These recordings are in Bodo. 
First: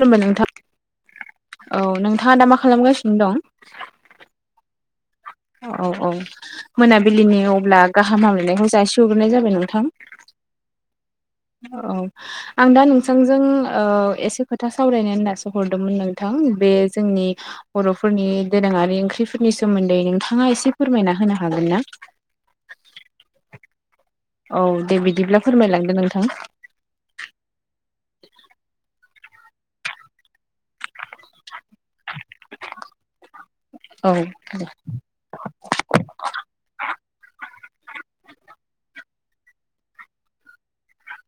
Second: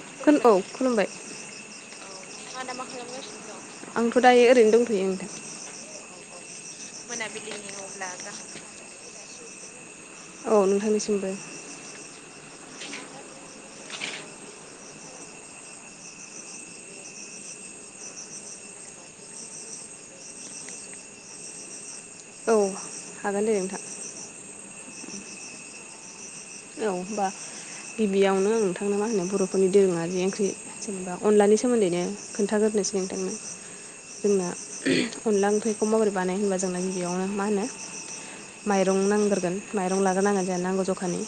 खुलुमबाय खोन नोंथां औ खुलुमबाय औ नोंथांङा दा मा खालामगासिनो दं। आंथ' दायो ओरैनो दंथयो नोंथां औ औ मोनाबिलिनि अब्ला गाहाम हामलायनायखौ जासि हग्रोनाय जाबाय नोंथां औ नोंथांनिसिमबो औ आं दा नोंथांजों ओ एसे खोथा सावरायनो होननासो हरदोंमोन नोंथां बे जोंनि बर'फोरनि दोरोंङारि ओंख्रिफोरनि सोमोन्दै नोंथांङा एसे फोरमायना होनो हागोन ना? औ हागोन दे नोंथां औ दे बिदिब्ला फोरमायलांदो नोंथां औ होमबा गिबियावनो नोंथांनो मा होनो बर'फोरनि दोरोंङारि ओंख्रि जेनेबा अनलानि सोमोन्दैनो खोन्थागोरोनोसै नोंथांनो औ जोंना अनला ओंख्रिखौ माबोरै बानायो होनबा जोंना बेबियावनो मा होनो माइरं नांग्रोगोन माइरं लाग्रोनांगोन जोंहा नांगौ जखानि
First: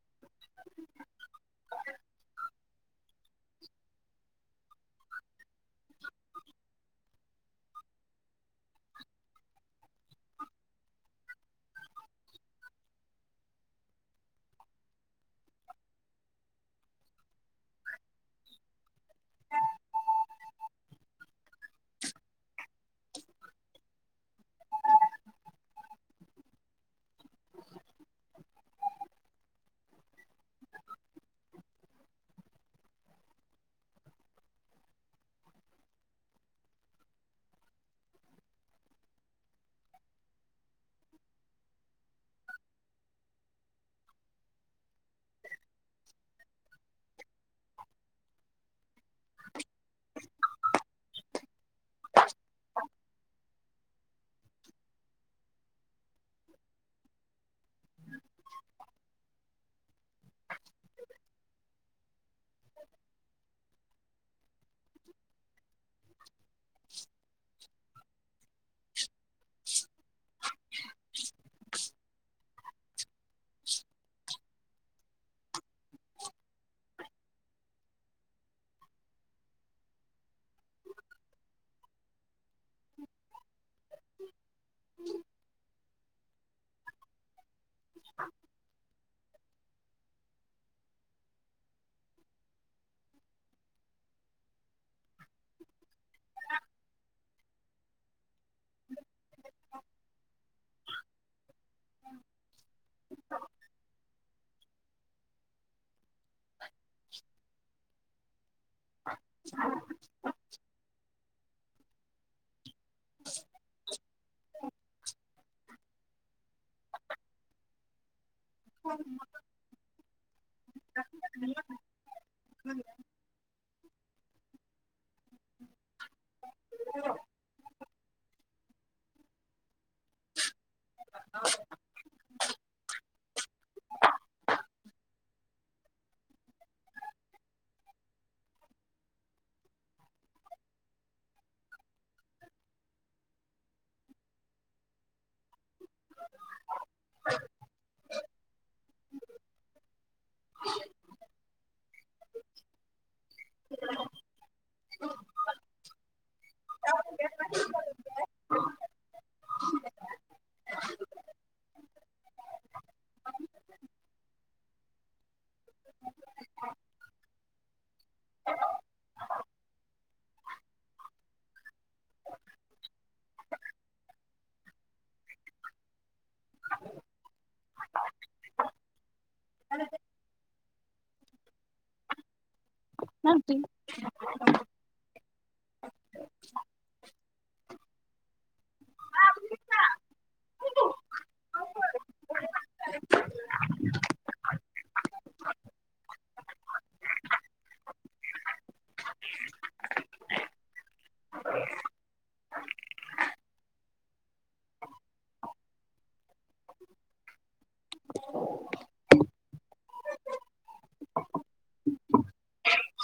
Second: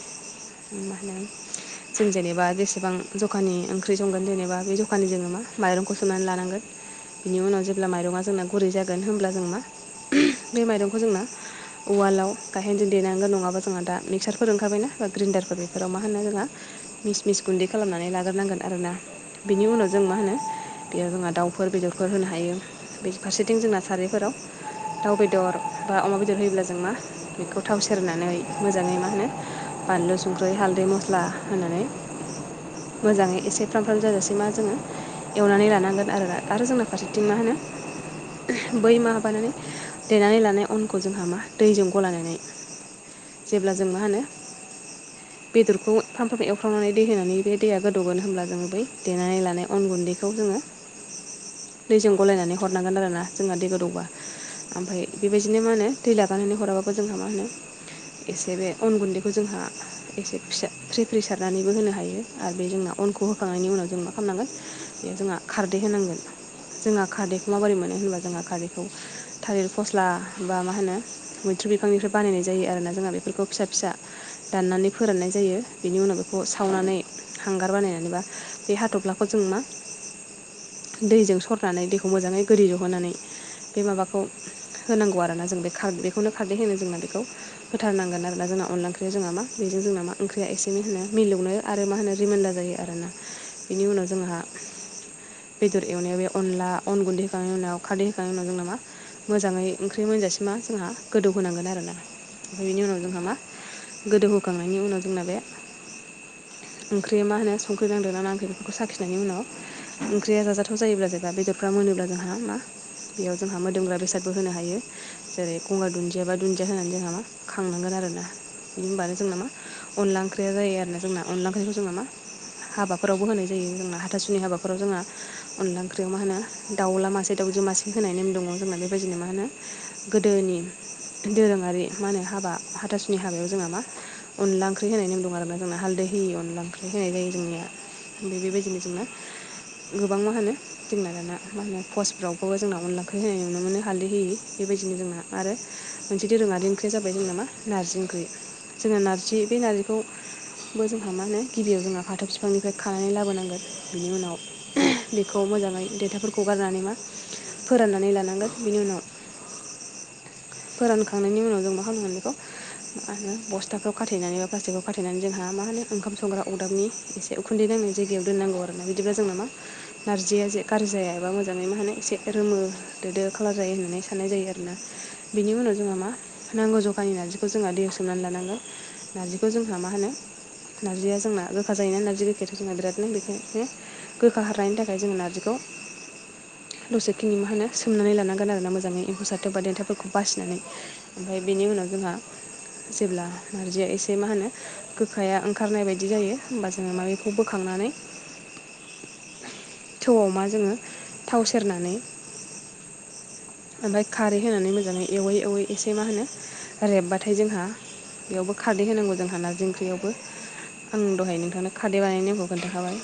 [inaudible] जों जेनेबा जेसेबां जखानि ओंख्रि संगोन जेनेबा बे जखानि जोंङो मा माइरंखौ सोमनानै लानांगोन। बिनि उनाव जेब्ला माइरंङा जोंना गुरै जागोन होनोमब्ला जों मा बे माइरंखौ जोंना उवालाव गाहेनजों देनांगोन नंङाबा जोंहा दा मिक्सारफोर ओंखारबायना बा ग्रिन्डारफोर बेफोराव मा होनो जोंङो मिस मिस गुन्दै खालामनानै लाग्रोनांगोन आरो ना बिनि उनाव जों मा होनो बेयाव जोंहा दाउफोर बेदरफोर होनो हायो। बे फारसेथिं जोंना सारायफोराव दाउ बेदर बा अमा बेदर होयोब्ला जों मा बेखौ थाव सेरनानै मोजांङै मा होनो बानलु संख्रि हालदै मस्ला होनानै मोजांङै एसे फ्राम फ्राम जानोसै मा जोंङो एवनानै लानांगोन आरो आरो जोंना फारसेथिं मा होनो बै मा माबानानै देनानै लानाय अनखौ जोंहा मा दैजों गलायनानै जेब्ला जों मा होनो बेदरखौ फामफ्राम एवफ्रावनानै दै होनानै बे दैया गोदौगोन होनब्ला जोंङो बै देनानै लानाय अन गुन्दैखौ जोंङो। दैजों गलायनानै हरनांगोन आरोना जोंहा दै गोदौबा ओमफ्राय बेबायदिनो मा होनो दै लागानानै हराबाबो जोंहा मा होनो एसे बे अन गुन्दैखौ जोंहा एसे फिसा फ्रि फ्रि सारनानैबो होनो हायो आरो बे जोंना अनखौ होखांनायनि उनाव जों मा खामनांगोन बे जोंहा खारदै होनांगोन जोंहा खारदैखौ माबोरै मोनो होनबा जोंहा खारैखौ थालिर फस्ला बा मा होनो मैथ्रु बिफांनिफ्राय बानायनाय जायो आरोना जोंहा बेफोरखौ फिसा फिसा दाननानै फोराननाय जायो बिनि उनाव बेखौ सावनानै हांगार बानायनानैबा बे हाथब्लाखौ जों मा दैजों सरनानै दैखौ मोजाङै गोरि जहोनानै बे माबाखौ होनांगौ आरो ना जों बे खार बेखौनो खार्दै होनो जोंना बेखौ होथारनांगोन आरो ना जोंना अनला ओं जोंहा मा बेजों जोंना मा ओंख्रिया एसे होनो मिलौनो आरो मा होनो रिमाइडार जायो आरोना बेनि उनाव जोंहा बेदर एवनायाव बे अनला अन गुन्दै होखांनायनि उनाव खारदै होखांनायनि उनाव जों नामा मोजाङै ओंख्रि मोनजासिम मा जोंहा गोदौ होनोनांगोन आरो ना बेनि उनाव जोंहा मा गोदौहखांनायनि उनाव जोंना बे ओंख्रिया मा होनो संख्रि नांदोंना नांङाखै बेखौ साखिनायनि उनाव ओंख्रिया जाजाथाव जायोब्ला जेबा बेदरफ्रा मोनोब्ला जोंहा मा बेयाव जोंहा मोदोमग्रा बेसादबो होनो हायो। जेरै गंगार दुन्दियाबा दुन्दिया होनानै जोंहा मा खांनांगोन आरो ना। बिदि होनबानो जोंना मा अनला ओंख्रिया जायो आरो ना जोंना अनला ओंख्रिखौ जोंना ना मा हाबाफोरावबो होनाय जायो जोंना हाथासुनि हाबाफोराव जोंहा अनला ओंख्रियाव मा होनो दाउला मासे दाउजो मासे होनाय नेम दङ जोंना बेबायदिनो मा होनो गोदोनि दोरोङारि मा होनो हाबा हाथासुनि हाबायाव जोंहा मा अनला ओंख्रि होनाय नेम दं आरोना जोंना हालदै होयि अनदला ओंख्रि होनाय जायो जोंनिया। मफ्राय बेबायदिनो जोना गोबां मा होनो जोंना दाना मा होनो पसफ्रावबो जोंना अनला ओंख्रै होनाय नुनो मोनो हालदै होयि बेबायदिनो जोंना आरो मोनसे दोरोङारि ओंख्रिया जाबाय जों नामा नारजि ओंख्रि। जोङो नारजि बे नारजिखौ बो जोंहा मा होनो गिबियाव जोंहा फाथो बिफांनिफ्राय खानानै लाबोनांगोन बिनि उनाव बेखौ मोजाङै देथाफोरखौ गारनानै मा फोराननानै लानांगोन बिनि उनाव फोरानखांनायनि उनाव जों खामोन बेखौ आरो बस्थाखौ खाथेनानै बा प्लास्टिकखौ खाथेनानै जोंहा मा होनो ओंखाम संग्रा अरदाबनि एसे उखुन्दै नांनाय जायगायाव दोननांगौ आरो ना बिदिबब्ला जों नामा नारजिया जे गाज्रि जायाबा मोजाङै मा होन एसे रोमो दोदो खालार जायो होननानै साननाय जायो आरोना। बिनि उनाव जोंहा मा नांगौ जखानि नारजिखौ जोंहा दैआव मनानै लानांगौ नारजिखौ जोंहा मा होनो नारजिया जोंना रोखा जायोना नारजि गैखेर जोंहा बिरादनो दे बेखायनो गोखा हारानायनि थाखाय जोङो नारजिखौ दसेखिनि मा होनो सोमनानै लानांगोन आरोना मोजाङै एम्फौ सारथोब बा देन्थाफोरखौ बासिनानै। ओमफ्राय बेनि उनाव जोंहा जेब्ला नारजिया एसे मा होनो गोखाया ओंखारनाय बायदि जायो होमबा जोङो माबेखौ बोखांनानै थौआव मा जोङो थाव सेरनानै ओमफ्राय खारै होनानै मोजाङै एवै एवै एसे मा होनो रेबबाथाय जोंहा बेयावबो खारदै होनांगौ जोंहा नारजि ओंख्रियावबो। आं दहाय नोंथांनो खारदै बानायनायखौ खोन्थाखाबाय।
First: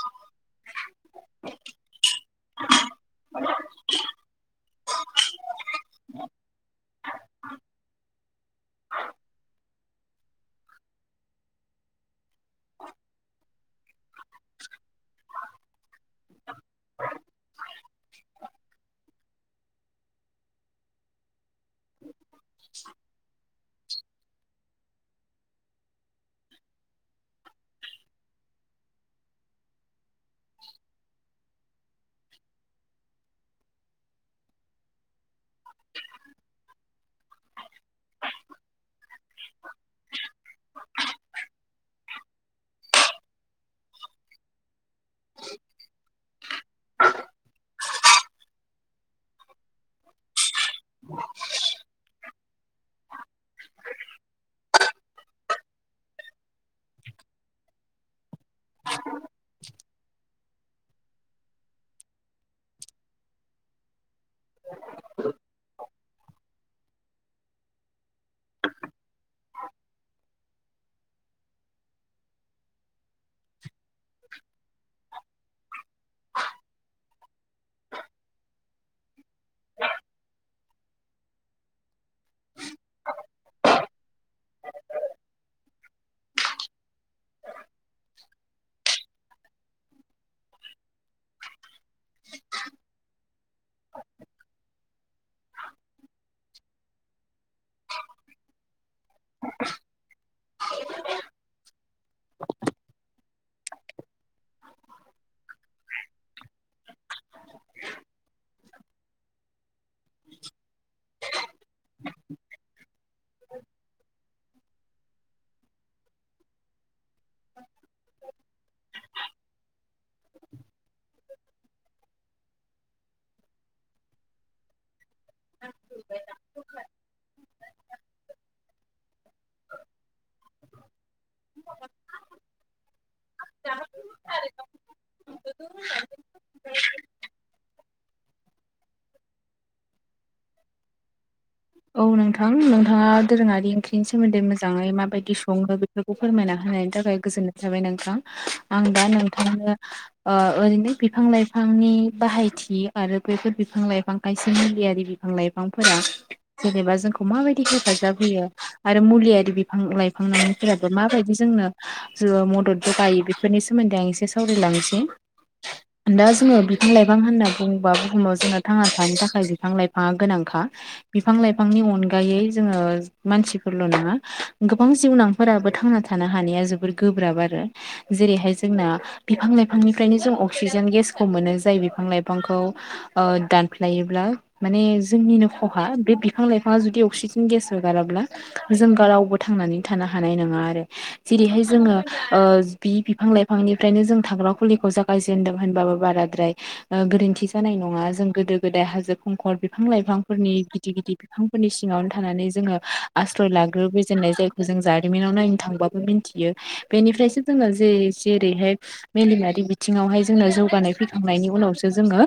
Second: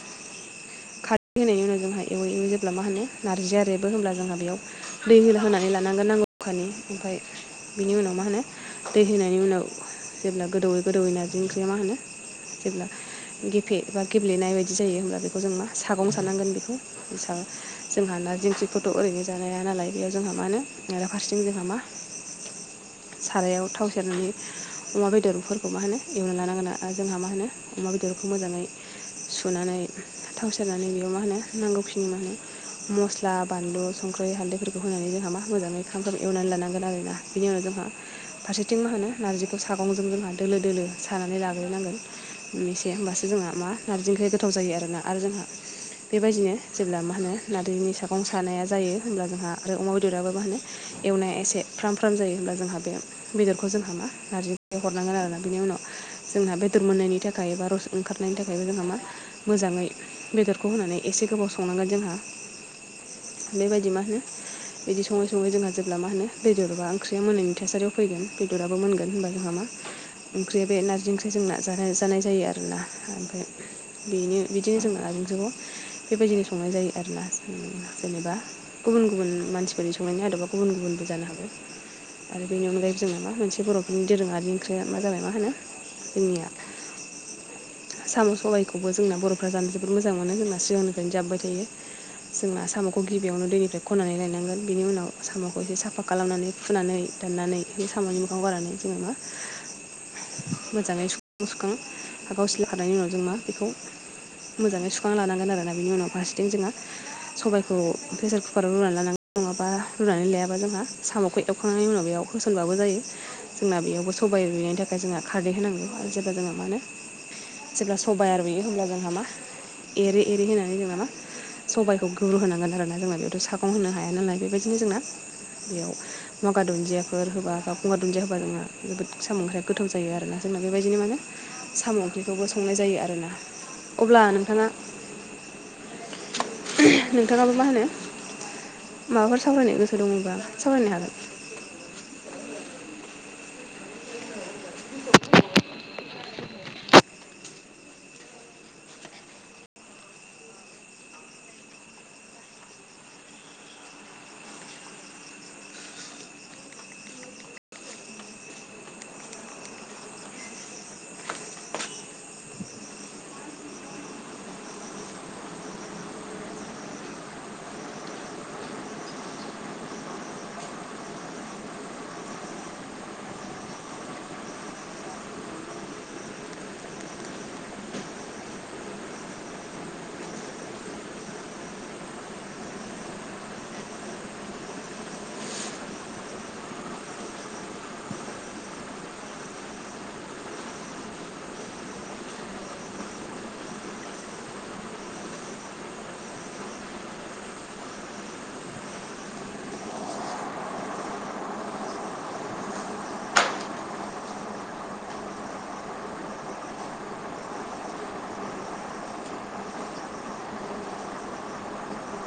खारदै होननि उनाव जोंहा एव एवो जेब्ला मा होनारजिया रेबो होनोमब्ला जोंहा बेयाव दै होनानै लानांगोन नांगौ अखानि ओमफ्राय बिनि उनाव मा होनो दै होनायनि उनाव जेब्ला गोदौयै गोदौै नारजि ओंख्रिया मा होनो जेब्ला गेफे बा गेब्लेनाय बायदि जायो होमब्ला बेखौ जों मा सागं साननांगोन बेखौ सा जोंहा ना दिंखखौथ' ओरैनो जानाय हा नालाय बेयाव जोंहा मा होनो [unintelligible] फारसेथिं जोंहा मा सारायाव थाव सेरनानि अमा बेदरफोरखौ मा होनो एवना लानांगोना आरो जोंहा मा होनो अमा बेदरखौ मोजाङै सुनानै थाव सेरनानै बेयाव मा होनो नांगौखिनि मा होनो मस्ला बानलु संख्रि हाल्दैफोरखौ होनानै जोंहा मा मोजाङै फ्रामाम एवनानै लानांगोन आर ना। बिनि उनाव जोंहा फारसेथिं मा होनो नार्जिखौ सागंजों जोंहा दोलो दोलो सानानै लाग्रनांगोन। एसे होनोमबासो जोंहा मा नारजि ओंख्रि गोथाव जायो आरोना आरो जोंहा बेबायदिनो जेब्ला मा होनो नारजिनि सागं सानाया जायो हब्ला जोंहा आरो अमा बेदराबो मा होनो एवनाया एसे फ्राम फ्राम जायो होनब्ला जोंहा बे बेदरखौ जोंहा मा नारजि हरनांगोन आरोना बिनि उनाव जोंना बेदर मोननायनि थाखाय एबा रस ओंखारनायनि थाखायबो जोंहा मा मोजाङै बेदरखौ होनानै एसे गोबाव संनांगोन जोंहा। बेबायदि मा होनो बिदि सङै सङै जोंहा जेब्ला मा होनो बेदरा ओंख्रिया मोननायनि थासारियाव फैगोन बेदराबो मोनग गोन होनबा जोंहा मा ओंख्रिया बे नारजि ओंख्रि जोंना जानाय जानाय जायो आरोना। ओमफ्राय बेनो बिदिनो जोंङो नेंजोगखौ बेबायदिनो संनाय जायो आरोना। जेनेबा गुबुन-गुबुन मानसिफोरनि संनायनि आदबा गुबुन-गुबुनबो जानो हागौ। आरो बेनि अनगायै जोङ मा मोनसे बर' नि दोरोङारि ओंख्रिया मा जाबाय मा होनो जोंनिया। साम' सबायखौबो जोंना बर'फ्रा जानो जोब‌ बोद मोजां मोनो जोंना सिगांनिफ्रायनो जाबोबाय थायो जोंना साम'खौ गि बेयावनो दैनिफ्राय खननानै लायनांगोन बिनि उनाव साम'खौ एसे साफा खालामनानै हुनानै दाननानै बि साम'नि मोखं गारनानै जोङो मा [inaudible] मोजाङै सुखां-सुखां बा गावसलिखानायनि उनाव जों मा बेखौ मोजाङै सुखाना लानांगोन आरोना बिनि उनाव फारसेथिं जोंङो सबायखौ प्रेसार कुकाराव रुनानै लानां नङाबा रुनानै लायाबा जोंहा साम'खौ एवखांनायनि उनाव बेयाव होसनबाबो जायो। जोंना बेयावबो सबाइ रुइनायनि थाखाय जोंहा खारदै होनांगौ आरो जेब्ला जोहा माने जेब्ला सबायाइया रूयो होमब्ला जोंहा मा एरै-एरै होनानै जोंहा मा सबायखौ गुब्रुहोनांगोन आरोना जोंना बेयावथ' सागं होनो हाया नालाय बेबायदिनो जोंना। बेयाव मगा दुन्दियाफोर होबा बा गंगार दुन्दिया हो बा जोंना जोबोद साम ओंख्रैया गोथाव जायो आरो ना जोंना बेबायदिनो माने साम' ओंख्रिखौबो संनाय जायो आरो ना। अब्ला नोंथाङा [unintelligible] नोंथाङाबो मा होनो माबाफोर सावरायनो गोसो दङबा सावरायनो हागोन। औ नोंथां नोंथाङा दोरोङारि ओंख्रिनि सोमोन्दै मोजाङै माबायदि सङो बेफोर खौ फोरमायना होनायनि थाखाय गोजोननाय थाबाय नोंथां आं दा नोंथांनो ओ ओरैनो बिफां लाइफांनि बाहायथि आरो बेफोर बिफां लाइफां खायसे मुलियारि बि बिफां लाइफांफोरा जेनेबा जोंखौ माबायदि हेफाजाब होयो। आरो मुलियारि बिफां लाइफां [inaudible] फोराबो माबायदि जोंनो जो मदद जगायो बेफोरनि सोमोन्दै आं एसे सावरायलांनोसै। दा जोङो बिफां लाइफां होनना बुंङोबा बुहुमाव जोंना थांना थानो थाखाय बिफां लाइफाङा गोनांखा। बिफां लाइफांनि अनगायै जोङो मानसिफोरल' नङा गोबां जिउनां फोराबो थांना थानो हानाया जोबोर गोब्राब आरो जेरैहाय जोंना बिफां लाइफांनिफ्रायनो जों अक्सिजेन गेसखौ मोनो जाय बिफां लाइफांखौ ओ दानफ्लायोब्ला माने जोंनिनो खहा। बे बिफां लाइफाङा जुदि अक्सिजेन गेस होगाराब्ला जों रावबो थांनानै थानो हानाय नङा आरो। जेरैहाय जोङो ओ बि बिफां लाइफांनिफ्रायनो जों थाग्रा खुलिखौ जों गायजेन्दों होनबाबो बाराद्राय ओ गोरोन्थि जानाय नङा जों गोदो गोदाय हाजो खुंखर बिफां लाइफांफोरनि गिदिर-गिदिर बिफांफोरनि सिङावनो थानानै जोङो आश्रय लाग्रोबोजेननाय जायखौ जों जारिमिनाव नायनो थांबा मिन्थियो बेनिफ्रायसो जोङो जे-जेरैहाय मेलेमारि बिथिङावहाय जोंनो जौगानाय फैखांनायनि उनावसो जोङो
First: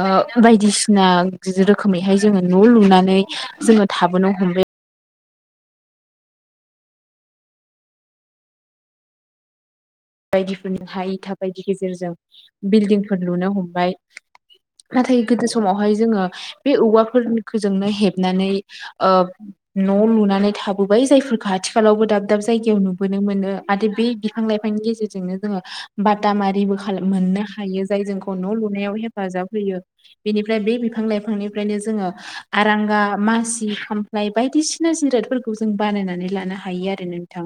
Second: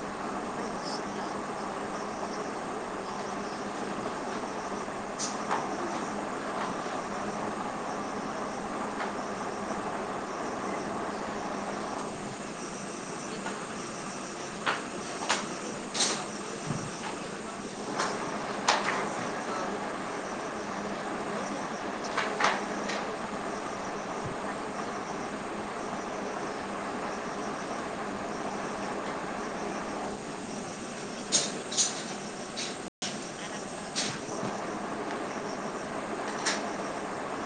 ओ बायदिसिना गिदिर रोखोमैहाय जोङो न' लुनानै जोङो थाबोनो हमबाय। बायदिफोरनि हाय इथा बायदि गेजेरजों बिल्डिंफोर लुनो हमबाय। नाथाय गोदो समावहाय जोङो बे औवाफोर खो जोंनो हेबनानै ओ। न' लुनानै थाबोबाय जायफोरखौ आथिखालावबो दाब-दाब जायगायाव नुबोनो मोनो आरो बे बिफां लाइ फांनि गेजेरजोंनो जोङो बाटाम आरिबो मोननो हायो जाय जोंखौ न' लुनायाव हेफाजाब होयो। बेनिफ्राय बे बिफां लाइफांनिफ्रायनो जोङो आरांगा मासि खाम फ्लाय बायदिसिना जिरादफोरखौ जों बानायनानै लानो हायो आरो नोंथां।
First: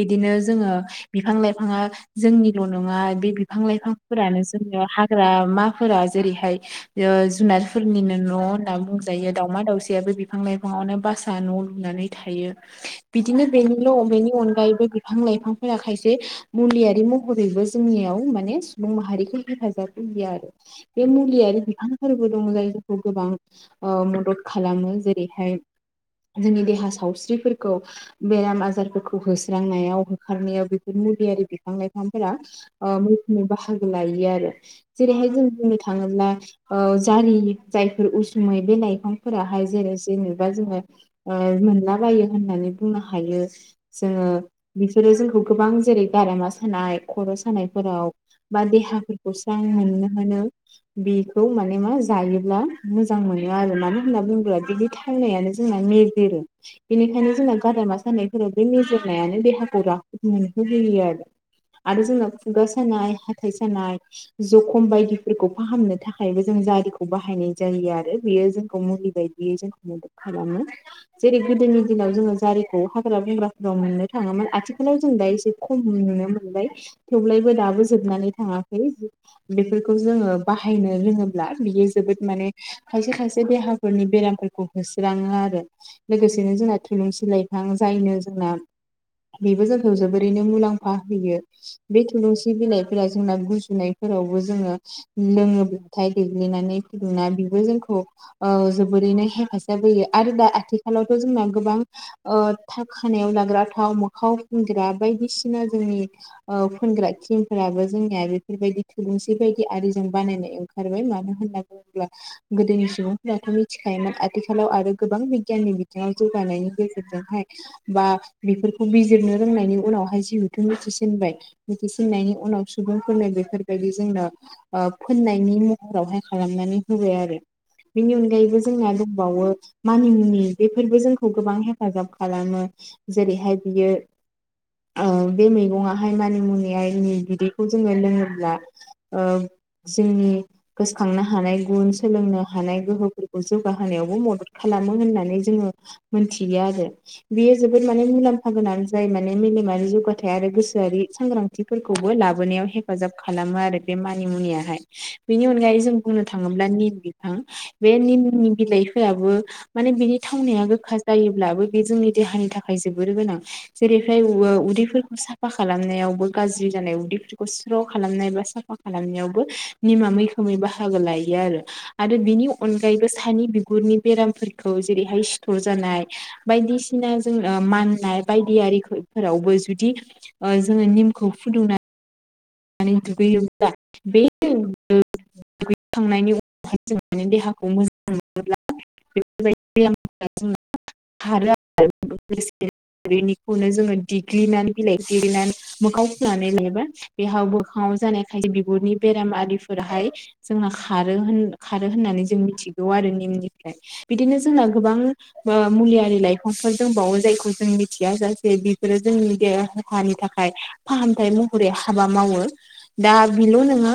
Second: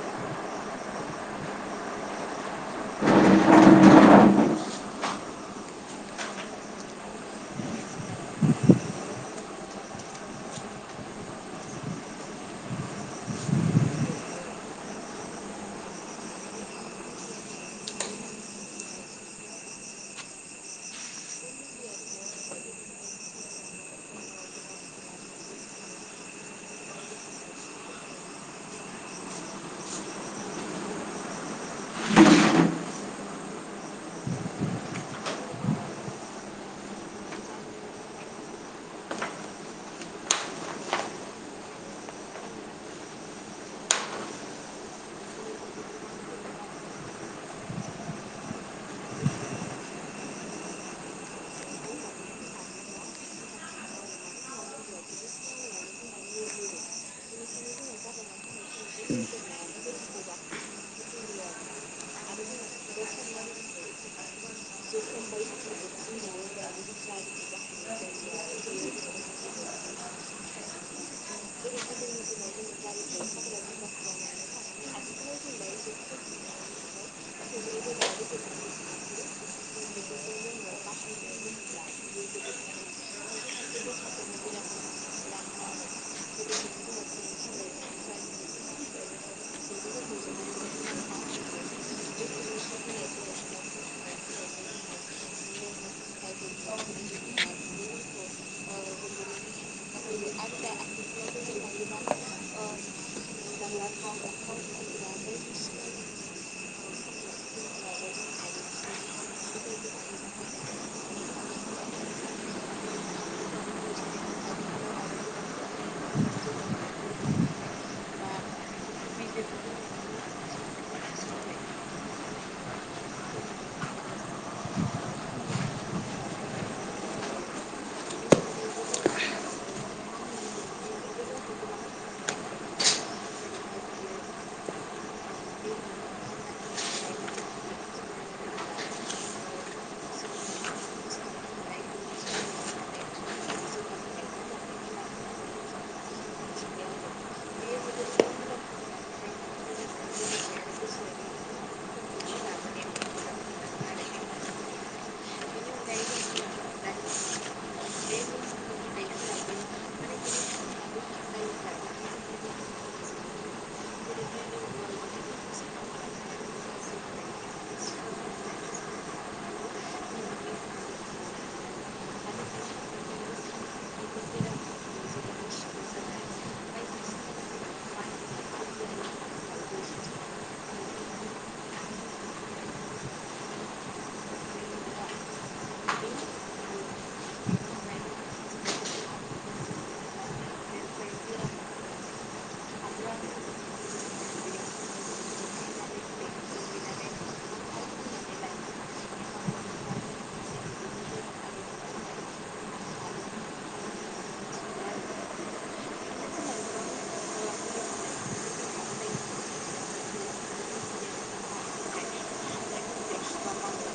बिदिनो जोङो बिफां लाइफाङा जोंनिल' नङा बे बिफां लाइफांफोरानो जोंनो हाग्रामाफोरा जेरैहाय ओ जुनारफोरनिनो न' होनना बुंजायो दावमा दाउसायाबो बिफां लाइफाङावनो बासा न' लुनानै जायों बिदिनो बेनिल' बेनि अनगायैबो बिफां लाइफांफोरा खाय जे मुलियारि महरैबो जोंनियाव माने सुबुं माहारिखौ हेफाजाब होलिया आरो। बे मुलियारि बिफांफोरबो दङ जायखौ गोबां औ मदद खालामो जेरैहाय जोंनि देहा सावस्रिफोरखौ बेराम आजारफोरखौ होस्रांनायाव होखारनायाव मुलियारि बिफां लाइफांफोरा मैखोमै बाहागो लायो आरो। जेरैहाय जों बुंनो थाङोब्ला ओ जारि जायफोर उसुमै बे लाइफांफोराहाय जेरै जेनेबा जोंङो ओ मोनलाबायो होननानै बुंनो हायो जोंङो बिफोरो जोंखौ गोबां जेरै गारामा सानाय खर' सानायफोराव बा देहाफोरखौ स्रां मोननो मोनो। बेखौ माने मा जायोब्ला मोजां मोनो आरो मानो होनना बुङोब्ला बिनि थाखायनो जोंना मेजेरो बेनिखायनो जोंना गारमा सानाय मेजोर‌नाया नो देहाखौ रा मोन होयो आरो आरो जोंना खुगा सानाय हाथाय सानाय जखम बायदिफोरखौ फाहामनो था खायबो जों जारिखौ बाहायनाय जायो आरो बेयो जोंखौ मुलि बायदियै जोंखौ मदद खालामो। जेरै गोदोनि दिनाव जोंङो जारिखौ हाग्रा बंग्राफोराव मोननो थाङोमोन आथि खालाव जों दा एसे खम नुनो मोनबाय थेवब्लायबो दाबो जोबनानै थाङाखै बेफोरखौ जोंङो बाहायनो रोङोब्ला बियो जोबोद माने खायसे खायसे देहाफोरनि बेरामफोरखौ होस्राङो आरो लोगोसेनो जोंना थुलुंसि लाइफां जायनो जोंना बेबो जोंखौ जोबोरैनो मुलाम्फा होयो। बे थुलुंसि बिलाइफोरा जोंना गुजुनायफोरावबो जोङो लोङोब्लाथाय गोेग्लिनानै फुदुंना बेबो जोंखौ औ जोबोरैनो हेफाजाब होयो आरो दा आथिखालावथ' जोंना गोबां ओ था खानायाव लाग्रा थाव मोखाव फुनग्रा बायदिसिना जोंनि फोनग्रा किमफोराबो जोंनिया बेफोरबायदि थुलुंसि बायदि आरिजों बानायनाय ओंखारबाय मानो होनना गोदोनि सुबुंफोराथ' मिथिखायोमोन आथिखालाव आरो गोबां बिगियाननि बिथिंआव जौगानायनि गेजेरजोंहाय बा बेफोर खौ बिजिरनो रोंनायनि उनावहाय जिहेथु मिथिसिनबाय मिथिसिननायनि उनाव सुबुंफोरनो बेफोरबायदि जोंनो फोननायनि महरावहाय खालामनानै होबाय आरो। बेनि अनगायैबो जोंना दंबावो मानिमुनि बेफोरबो जोंखौ गोबां हेफाजाब खालामो जेरैहाय बियो ओ बे मैगं आ हाय मानि मुनि नै बिदैखौ जोंङो लोङोब्ला ओ जोंनि गोसोखांनो हानाय गुन सोलोंनो हानाय गोहोफोरखौ जौगाहोनायावबो मदद खालामो होननानै जोंङो मोनथिया आरो बेयो जोबोद माने मुलाम फा गोनां जाय माने मेलेमारि जौगाथाय आरो गोसोआरि सांग्रांथिफोरखौबो लाबोनायाव हेफाजाब खालामो आरो बे मानि मुनियाहाय। बेनि अनगायै जों बुंनो थाङोब्ला निम बिफां बे निमनि बिलाइ गोखायाबो माने बिनि थावनाया गोखा जायोब्लाबो बे जोंनि देहानि थाखाय जोबोर गोनां। जेरैहाय उदैफोरखौ साफा खालामनायावबो गाज्रि जानाय उदैफोरखौ स्र' खालामनाय बा सा बा खालामनायावबो निमा मैखोमै बाहागो लायो आरो आरो बिनि अनगायैबो सानि बि गुरनि बेरामफोरखौ जेरैहाय सिथर जानाय बायदिसिना जों माननाय बायदियारि फोरावबो जुदि ओ जोंङो निमखौ फुदुंना नै दुगैयोब्ला बे [unintelligible] दुगैखांनायनि उनावहाय जों माने देहाखौ मोजां मोनोब्ला [unintelligible] बेनिखौनो जोङो देग्लिनानै बिलाइ देग्लिनानै मोखां फुनानै लायोबा बेहाव बोखाङाव जानायखाय बिगुरनि बेरामिफोराहाय जोंना खारो होन खारो होननानै जों मिथिगौ आरो नेमनिफ्राय बिदिनो जोंना गोबां बा मुलियारि लाइफांफोर दंबावो जायखौ जों मिथिया जाासे बिफोरो जोंनि देहानि थाखाय फाहामथाय महरै हाबा मावो दा बेल' नङा